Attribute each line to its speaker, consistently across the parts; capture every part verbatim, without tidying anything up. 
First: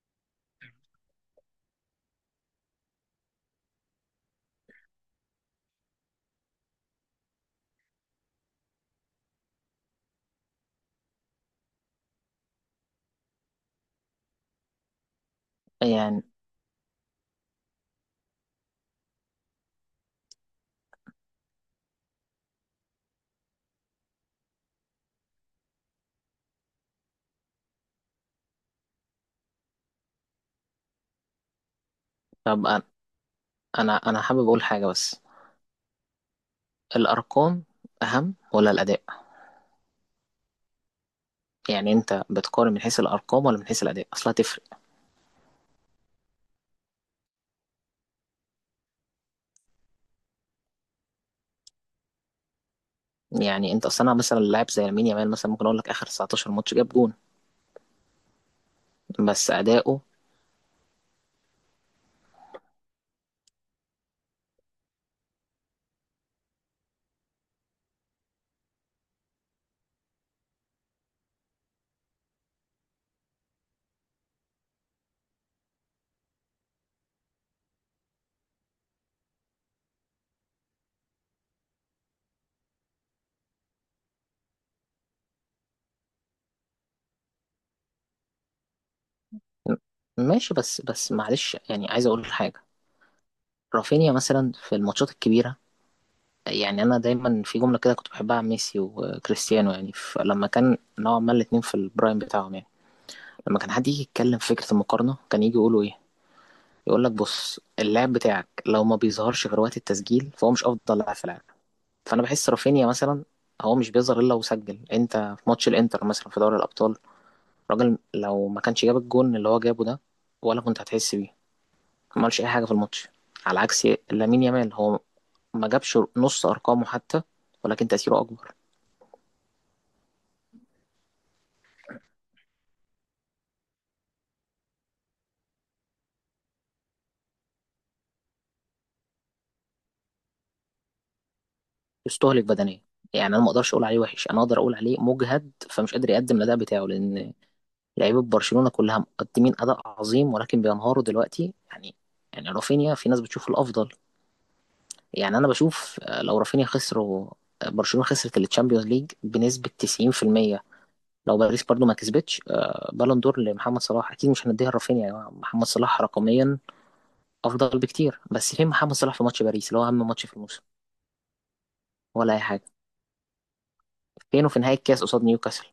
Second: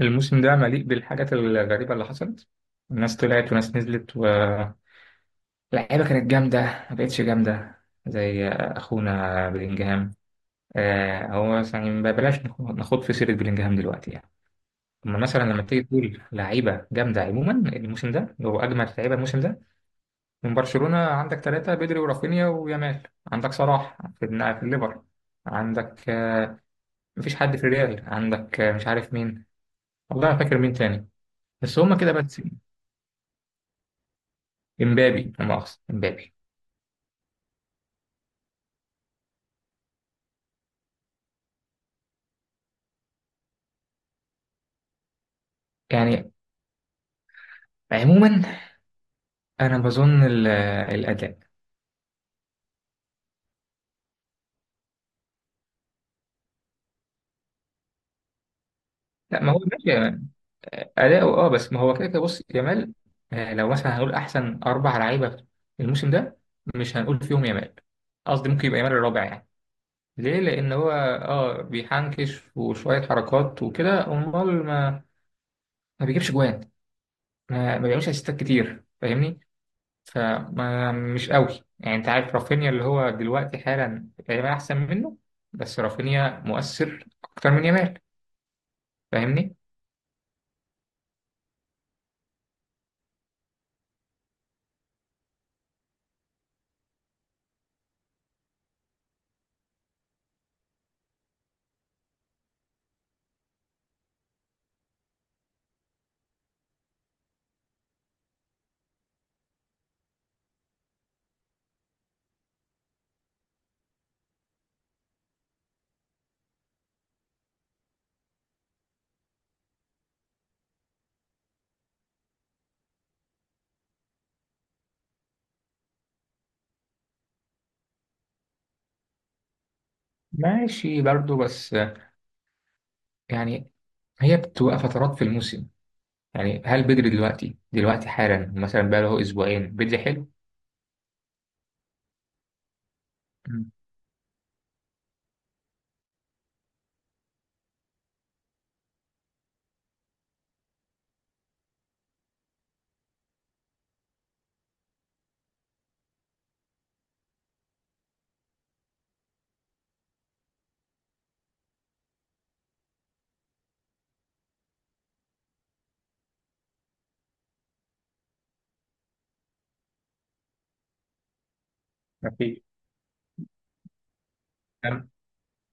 Speaker 1: الموسم ده مليء بالحاجات الغريبة اللي حصلت. ناس طلعت وناس نزلت، واللعيبة كانت جامدة، ما بقتش جامدة زي أخونا بلينجهام. آه، هو مثلا يعني ما بلاش نخ- نخوض في سيرة بلينجهام دلوقتي يعني. أما مثلا لما تيجي تقول
Speaker 2: يعني
Speaker 1: لعيبة جامدة عموما الموسم ده، اللي هو أجمد لعيبة الموسم ده من برشلونة، عندك ثلاثة: بدري ورافينيا ويامال. عندك صلاح في النا- في الليفر. عندك آه، مفيش حد في الريال. عندك آه، مش عارف مين، والله ما فاكر مين تاني، بس هما كده بس.
Speaker 2: طب أنا أنا أنا حابب أقول حاجة، بس
Speaker 1: امبابي، لا مؤاخذة، امبابي.
Speaker 2: الأرقام أهم ولا الأداء؟ يعني أنت بتقارن من حيث الأرقام ولا من حيث الأداء؟ أصلا هتفرق.
Speaker 1: يعني عموما انا بظن ال- الاداء.
Speaker 2: يعني أنت أصلا مثلا لاعب زي لامين يامال مثلا، ممكن أقول لك آخر تسعتاشر ماتش جاب جون،
Speaker 1: لا،
Speaker 2: بس
Speaker 1: ما هو
Speaker 2: أداؤه
Speaker 1: ماشي اداؤه، اه، بس ما هو كده كده. بص يامال، آه، لو مثلا هنقول احسن اربع لعيبه الموسم ده، مش هنقول فيهم يامال، قصدي ممكن يبقى يامال الرابع يعني. ليه؟ لان هو اه بيحنكش وشويه حركات وكده، امال ما ما بيجيبش جوان، ما, ما بيعملش اسيستات كتير، فاهمني؟ فما مش قوي يعني. انت عارف رافينيا اللي هو دلوقتي حالا تقريبا احسن منه، بس رافينيا مؤثر اكتر من يامال، فاهمني؟
Speaker 2: ماشي. بس بس معلش، يعني عايز أقول حاجة. رافينيا مثلا في الماتشات الكبيرة، يعني أنا دايما في جملة كده كنت بحبها عن ميسي وكريستيانو، يعني فلما كان نوعا ما الاتنين في البرايم بتاعهم، يعني لما كان حد يجي يتكلم في فكرة المقارنة كان يجي يقولوا إيه؟ يقول لك بص، اللاعب بتاعك لو ما بيظهرش غير وقت التسجيل فهو مش افضل لاعب في العالم. فانا بحس رافينيا مثلا هو مش بيظهر الا وسجل، انت في ماتش الانتر مثلا في دوري الابطال، الراجل لو ما كانش جاب الجون اللي هو جابه ده ولا كنت هتحس بيه. ما عملش اي حاجه في الماتش، على عكس لامين يامال. هو ما جابش نص ارقامه حتى، ولكن تاثيره اكبر.
Speaker 1: ماشي برضو، بس يعني هي بتبقى فترات في الموسم، يعني هل بدري دلوقتي؟ دلوقتي حالا مثلا بقى له اسبوعين بدري حلو.
Speaker 2: يستهلك بدنيا، يعني انا ما
Speaker 1: مم.
Speaker 2: اقدرش اقول عليه وحش، انا اقدر اقول عليه مجهد، فمش قادر يقدم الاداء بتاعه، لان لعيبه برشلونه كلها مقدمين اداء عظيم ولكن بينهاروا دلوقتي، يعني. يعني رافينيا في ناس بتشوفه الافضل، يعني انا بشوف، آه، لو رافينيا خسر و- آه، برشلونه خسرت التشامبيونز ليج بنسبه تسعين في المية، لو باريس برضو ما كسبتش آه، بالون دور لمحمد صلاح اكيد مش هنديها لرافينيا يا جماعة. محمد صلاح رقميا افضل بكتير، بس فين محمد صلاح في ماتش باريس اللي هو اهم ماتش في الموسم ولا اي
Speaker 1: مفيش.
Speaker 2: حاجه؟ فينه في نهايه الكاس
Speaker 1: تمام.
Speaker 2: قصاد نيوكاسل؟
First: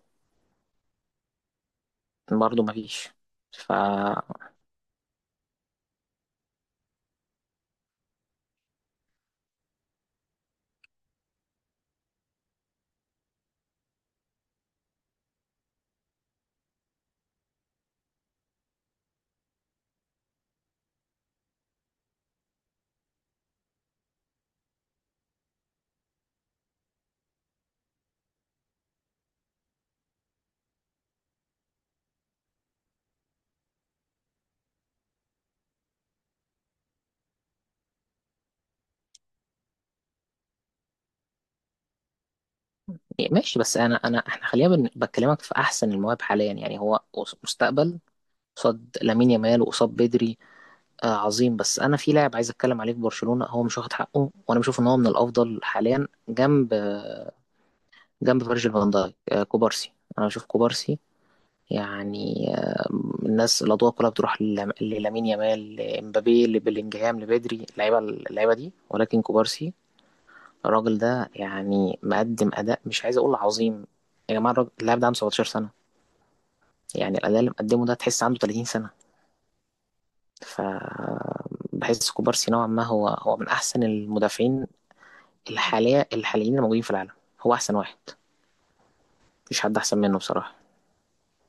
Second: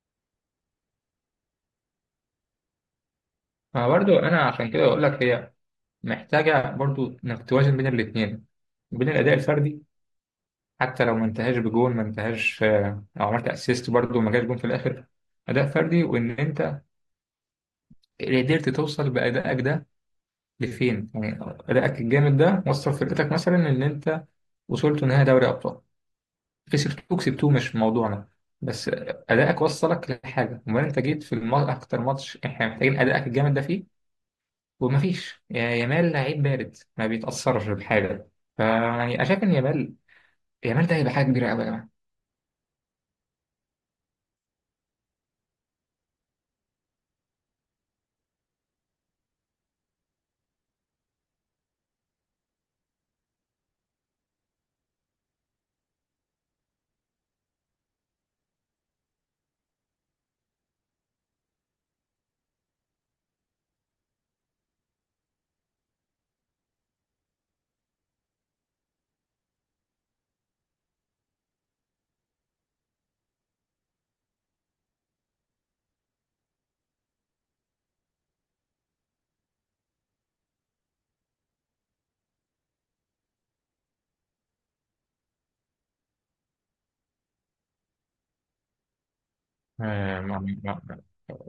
Speaker 2: برضو ما فيش. ف
Speaker 1: فبرضو انا عشان كده اقول لك، هي محتاجه برضو انك توازن بين الاثنين، بين الاداء الفردي. حتى لو ما انتهاش بجول، ما انتهاش، آه، لو عملت اسيست برضه ما جاش جون في الاخر. اداء فردي، وان انت قدرت توصل بادائك ده لفين، يعني ادائك الجامد ده وصل فرقتك مثلا ان انت وصلت نهائي دوري ابطال، كسبتوه كسبتوه مش موضوعنا، بس ادائك وصلك لحاجه. امال انت جيت في الم... اكتر ماتش احنا محتاجين ادائك الجامد ده فيه، ومفيش. يا يامال، لعيب بارد ما بيتاثرش بحاجه. فيعني انا شايف ان يامال، يامال ده هيبقى حاجه كبيره قوي يا جماعه.
Speaker 2: إيه، ماشي، بس انا انا احنا خلينا بن- بكلمك في احسن المواهب حاليا، يعني هو قص- مستقبل قصاد لامين يامال وقصاد بدري. آه عظيم. بس انا في لاعب عايز اتكلم عليه في برشلونة هو مش واخد حقه، وانا بشوف ان هو من الافضل حاليا، جنب جنب فيرجيل فان دايك، آه كوبارسي. انا بشوف كوبارسي، يعني آه الناس الاضواء كلها بتروح للام- للامين يامال، لامبابي، لبلينجهام، لبدري، اللعيبه اللعيبه دي، ولكن كوبارسي الراجل ده يعني مقدم اداء مش عايز اقول عظيم. يا جماعه، الراجل- اللاعب ده عنده سبعة عشر سنه، يعني الأداء اللي مقدمه ده تحس عنده ثلاثين سنة. ف بحس كوبارسي نوعا ما هو هو من أحسن المدافعين الحالية الحاليين اللي موجودين في العالم. هو أحسن واحد، مفيش حد أحسن منه
Speaker 1: آه، ما-
Speaker 2: بصراحة.
Speaker 1: ما-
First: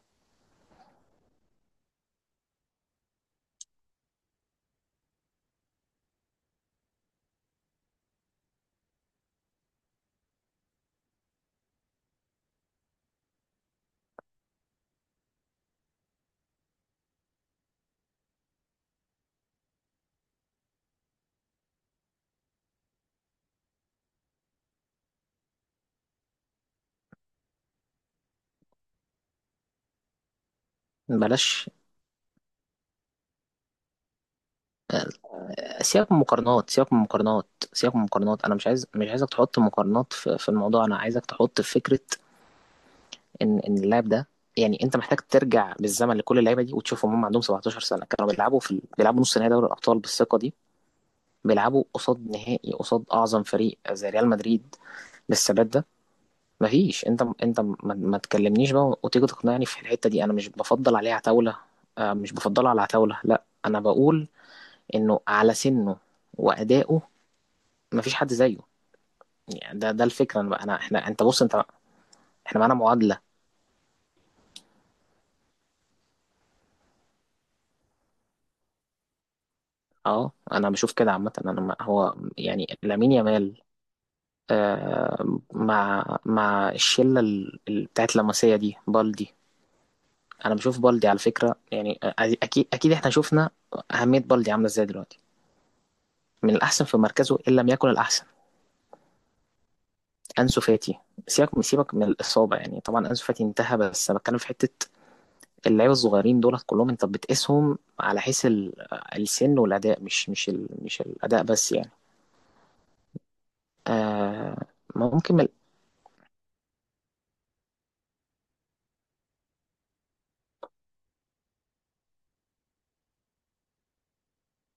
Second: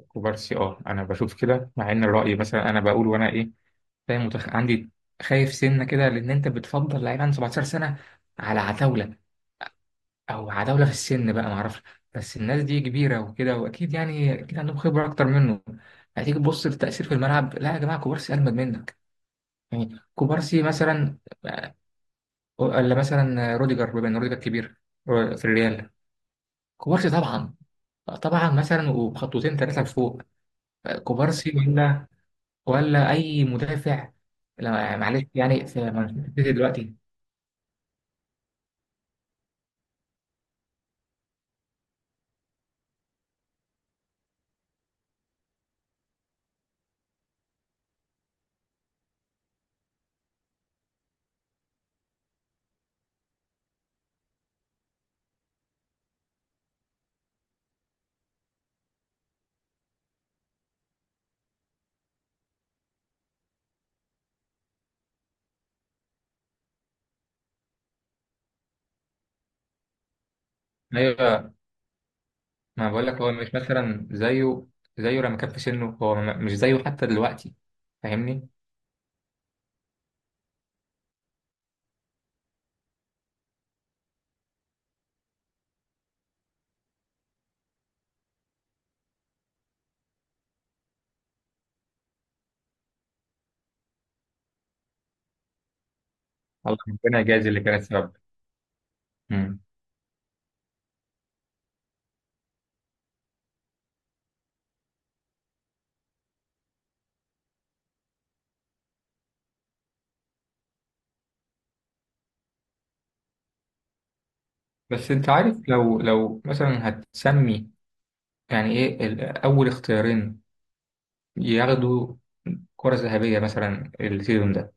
Speaker 1: كوبارسي، اه، انا بشوف كده، مع ان الرأي مثلا انا بقول وانا ايه، فاهم متخ... عندي. خايف سنه كده، لان انت بتفضل لعيب عنده سبعة عشر سنه على عتاوله، او عتاوله في السن بقى ما اعرفش، بس الناس دي كبيره وكده، واكيد يعني اكيد عندهم خبره اكتر منه. هتيجي تبص للتأثير في الملعب، لا يا جماعه كوبارسي اجمد منك يعني. كوبارسي مثلا، ولا مثلا روديجر، بما ان روديجر كبير آه، في الريال، كوبارسي طبعا. طبعا مثلا، وبخطوتين ثلاثه لفوق آه، كوبارسي،
Speaker 2: بلاش.
Speaker 1: ولا اي مدافع، لا يعني معلش يعني في
Speaker 2: سيبك من
Speaker 1: منتخب
Speaker 2: المقارنات، سيبك
Speaker 1: دلوقتي.
Speaker 2: من المقارنات، سيبك من المقارنات. أنا مش عايز مش عايزك تحط مقارنات في, في الموضوع. أنا عايزك تحط في فكرة إن إن اللاعب ده، يعني أنت محتاج ترجع بالزمن لكل اللعيبة دي وتشوفهم، هم عندهم سبعة عشر سنة كانوا بيلعبوا في ال- بيلعبوا نص نهائي دوري الأبطال بالثقة دي؟ بيلعبوا قصاد نهائي، قصاد أعظم فريق زي ريال مدريد، بالثبات ده؟ مفيش. انت انت ما, ما تكلمنيش بقى وتيجي تقنعني في الحته دي. انا مش بفضل عليه عتاوله، آه مش بفضله على عتاوله، لا. انا بقول انه على سنه وادائه مفيش حد زيه. يعني ده ده الفكره. انا بقى انا احنا انت بص
Speaker 1: ايوه،
Speaker 2: انت، احنا معانا
Speaker 1: ما بقول لك
Speaker 2: معادله.
Speaker 1: هو مش مثلا زيه، زيه لما كان في سنه هو، م- مش زيه حتى دلوقتي، فاهمني؟
Speaker 2: اه انا بشوف كده عامه. انا ما- هو، يعني لامين يامال، آه مع مع الشله، ال- ال- بتاعت لاماسيا دي، بالدي. انا بشوف بالدي على فكره، يعني آه، اكيد اكيد، احنا شفنا اهميه بالدي عامله ازاي دلوقتي، من
Speaker 1: الله،
Speaker 2: الأحسن في
Speaker 1: ربنا
Speaker 2: مركزه
Speaker 1: يجازي
Speaker 2: إن
Speaker 1: اللي
Speaker 2: لم
Speaker 1: كانت
Speaker 2: يكن
Speaker 1: سبب.
Speaker 2: الأحسن.
Speaker 1: مم.
Speaker 2: أنسو فاتي، سيبك سيبك من الإصابة. يعني طبعا أنسو فاتي انتهى، بس أنا بتكلم في حتة اللعيبة الصغيرين دولت كلهم، أنت بتقيسهم على حيث ال- السن والأداء، مش مش ال... مش الأداء بس، يعني آه.
Speaker 1: بس انت
Speaker 2: ممكن من...
Speaker 1: عارف، لو لو مثلا هتسمي يعني ايه ال- اول اختيارين ياخدوا كرة ذهبية مثلا السيزون ده.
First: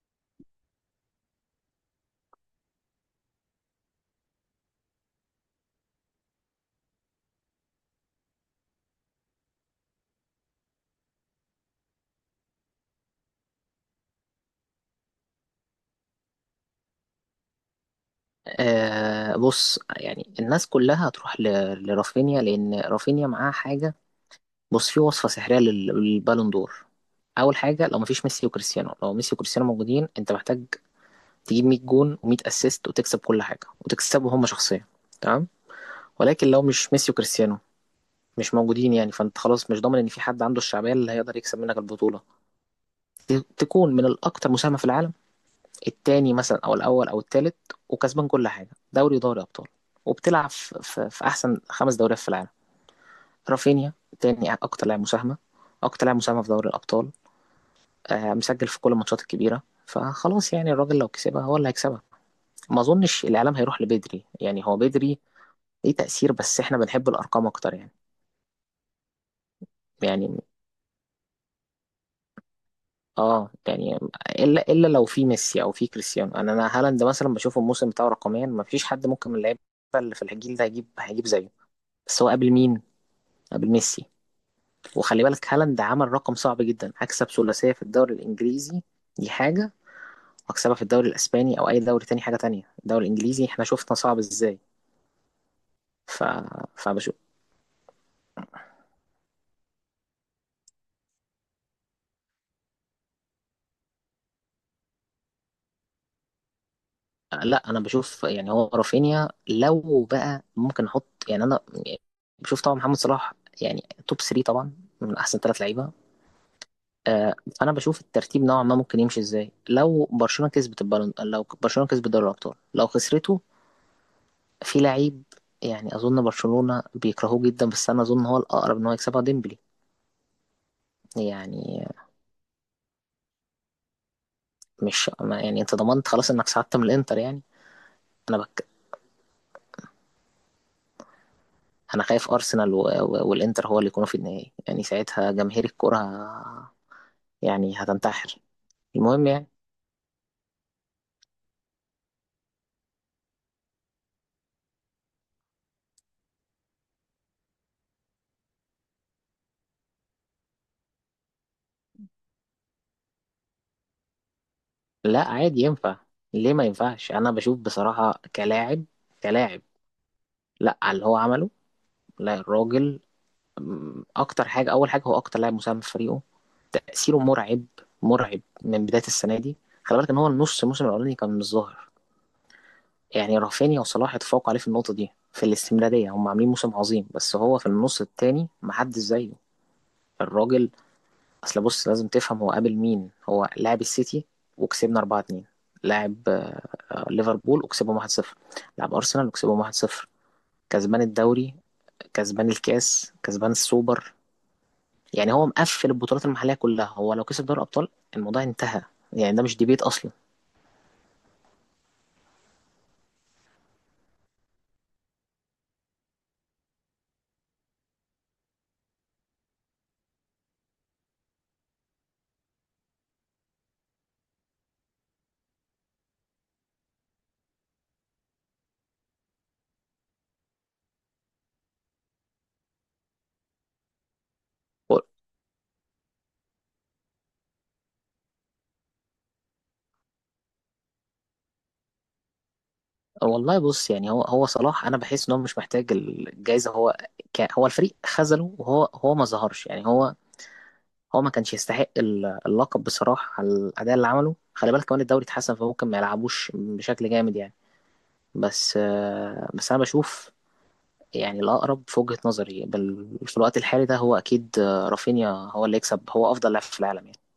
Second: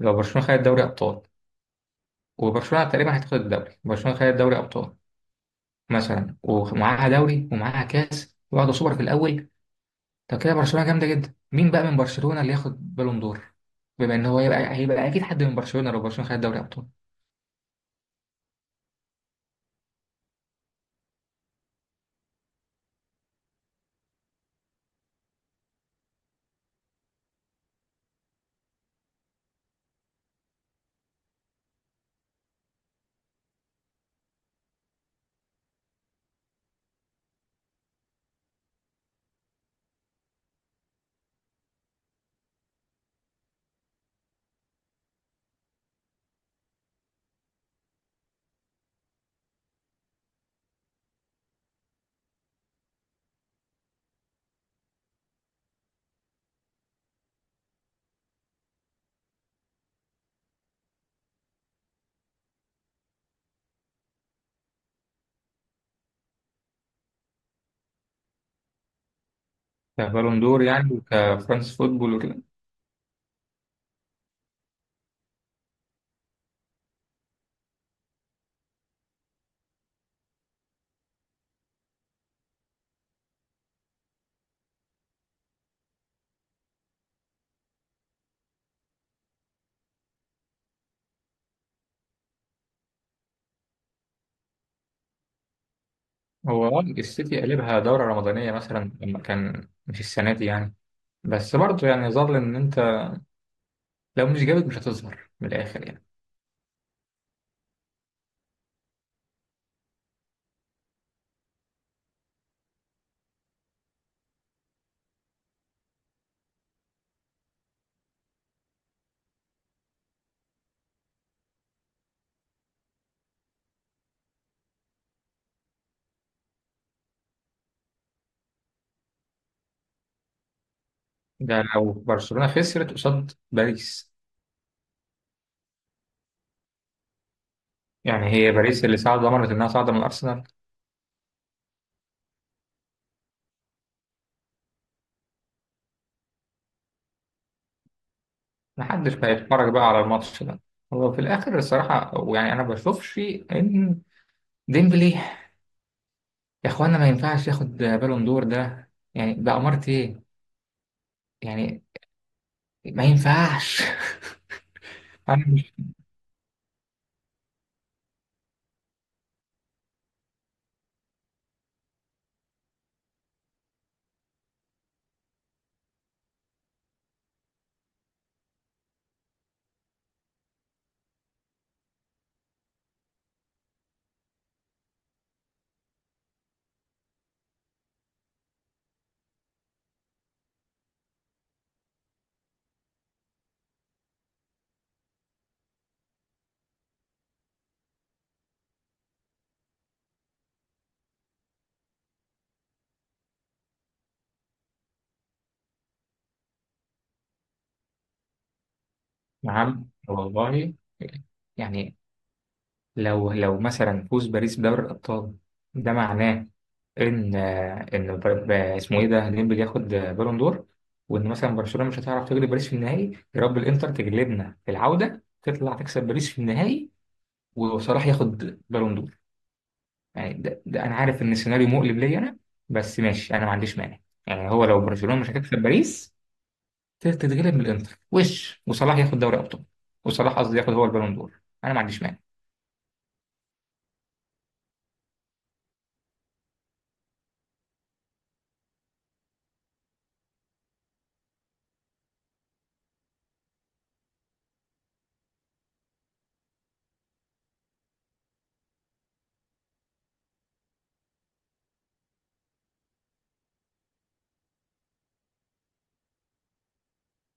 Speaker 1: لو برشلونة خدت دوري ابطال، وبرشلونة تقريبا هتاخد الدوري، برشلونة خدت دوري ابطال مثلا ومعاها دوري ومعاها كاس، واخدة سوبر في الاول، طب كده برشلونة جامدة جدا، مين بقى من برشلونة اللي ياخد بالون دور؟ بما ان هو هيبقى، هيبقى اكيد حد من برشلونة لو برشلونة خد دوري ابطال.
Speaker 2: آه بص، يعني الناس كلها هتروح ل... لرافينيا لأن رافينيا معاه حاجة. بص، في وصفة سحرية لل... للبالون دور. أول حاجة لو مفيش ميسي وكريستيانو، لو ميسي وكريستيانو موجودين أنت محتاج تجيب مية جون و100 اسيست وتكسب كل حاجه وتكسبه هم شخصيا، تمام. ولكن لو مش ميسي وكريستيانو مش موجودين يعني، فانت خلاص مش ضامن ان في حد عنده الشعبيه اللي هيقدر يكسب منك البطوله. ت- تكون من الاكثر مساهمه في العالم، الثاني مثلا او الاول او الثالث، وكسبان كل حاجه، دوري ودوري ابطال، وبتلعب في, في, في احسن خمس دوريات في العالم. رافينيا تاني اكتر لاعب مساهمه، اكتر لاعب مساهمه في دوري الابطال، آه مسجل في كل الماتشات الكبيره. فخلاص يعني الراجل لو كسبها هو اللي هيكسبها. ما اظنش الاعلام هيروح لبدري، يعني هو بدري ليه تأثير، بس احنا بنحب الأرقام أكتر، يعني. يعني
Speaker 1: كبالون دور يعني، وكفرانس فوتبول وكده.
Speaker 2: اه يعني، الا الا لو في ميسي او في كريستيانو. انا انا هالاند مثلا بشوف الموسم بتاعه رقميا ما فيش حد ممكن من اللعيبه اللي في الجيل ده هيجيب هيجيب زيه. بس هو قبل مين؟ قبل ميسي. وخلي بالك هالاند عمل رقم صعب جدا، هكسب ثلاثيه في الدوري الانجليزي، دي حاجه، واكسبها في الدوري الاسباني او اي دوري تاني حاجه تانية، الدوري الانجليزي احنا شفنا صعب ازاي. ف...
Speaker 1: هو آه
Speaker 2: فبشوف.
Speaker 1: السيتي قلبها دورة رمضانية مثلا، لما كان، مش السنة دي يعني. بس برضه يعني، يظل ان انت لو مش جامد مش هتظهر من الاخر يعني.
Speaker 2: لا انا بشوف، يعني هو رافينيا لو بقى ممكن احط، يعني انا بشوف طبعا محمد صلاح يعني، توب ثلاثة طبعا، من احسن ثلاث لعيبه. آه، فانا بشوف الترتيب نوعا ما ممكن يمشي ازاي. لو برشلونه كسبت البالون، لو برشلونه كسبت دوري الابطال، لو خسرته، في لعيب يعني اظن برشلونه بيكرهوه جدا بس انا اظن هو الاقرب ان هو يكسبها، ديمبلي
Speaker 1: ده
Speaker 2: يعني.
Speaker 1: لو برشلونة خسرت قصاد باريس.
Speaker 2: مش ما- يعني، انت ضمنت خلاص انك ساعدت من الانتر، يعني.
Speaker 1: يعني
Speaker 2: انا
Speaker 1: هي
Speaker 2: بك
Speaker 1: باريس اللي صعد، ضمنت انها صاعدة من الارسنال.
Speaker 2: انا خايف ارسنال و... و... والانتر هو اللي يكونوا في النهائي، يعني ساعتها جماهير الكره يعني هتنتحر.
Speaker 1: محدش
Speaker 2: المهم يعني.
Speaker 1: هيتفرج بقى على الماتش ده. هو في الاخر الصراحة يعني، انا ما بشوفش ان ديمبلي، يا اخوانا ما ينفعش ياخد بالون دور، ده يعني ده امارة ايه يعني؟ ما ينفعش.
Speaker 2: لا
Speaker 1: انا
Speaker 2: عادي
Speaker 1: مش.
Speaker 2: ينفع. ليه ما ينفعش؟ انا بشوف بصراحة كلاعب، كلاعب، لا على اللي هو عمله. لا الراجل أم، اكتر حاجة اول حاجة هو اكتر لاعب مساهم في فريقه، تأثيره مرعب، مرعب من بداية السنة دي. خلي بالك ان هو النص الموسم الاولاني كان مش ظاهر، يعني رافينيا وصلاح اتفوقوا عليه في النقطة دي في الاستمرارية، هم عاملين موسم عظيم، بس هو في النص التاني محدش زيه. الراجل اصل بص لازم تفهم هو قابل مين. هو لاعب السيتي وكسبنا اربعة اتنين، لاعب آه، ليفربول وكسبهم واحد صفر، لاعب ارسنال وكسبهم واحد صفر، كسبان الدوري، كسبان الكاس، كسبان السوبر. يعني هو مقفل البطولات المحليه كلها، هو لو كسب دوري الابطال الموضوع انتهى. يعني ده مش ديبيت
Speaker 1: نعم
Speaker 2: اصلا.
Speaker 1: والله. يعني لو لو مثلا فوز باريس بدوري الابطال، ده معناه ان، ان بر- ب- اسمه ايه ده، ديمبلي ياخد بالون دور. وان مثلا برشلونة مش هتعرف تغلب باريس في النهائي، يا رب الانتر تجلبنا في العودة تطلع تكسب باريس في النهائي وصلاح ياخد بالون دور. يعني ده, ده انا عارف ان السيناريو مقلب ليا انا، بس ماشي، انا ما عنديش مانع. يعني هو لو
Speaker 2: و-
Speaker 1: برشلونه مش هتكسب باريس، تتغلب من الانتر، وش وصلاح ياخد دوري ابطال، وصلاح قصدي ياخد هو البالون دور، انا ما عنديش مانع.
Speaker 2: والله بص، يعني هو هو صلاح، انا بحس ان هو مش محتاج الجائزه. هو، ك- هو الفريق خذله وهو هو ما ظهرش، يعني هو هو ما كانش يستحق ال- اللقب بصراحة على الأداء اللي عمله. خلي بالك كمان الدوري اتحسن فممكن ما يلعبوش بشكل جامد، يعني. بس آه، بس أنا بشوف، يعني الأقرب في وجهة نظري بال- في الوقت الحالي ده هو أكيد آه، رافينيا هو اللي يكسب. هو أفضل لاعب في العالم، يعني.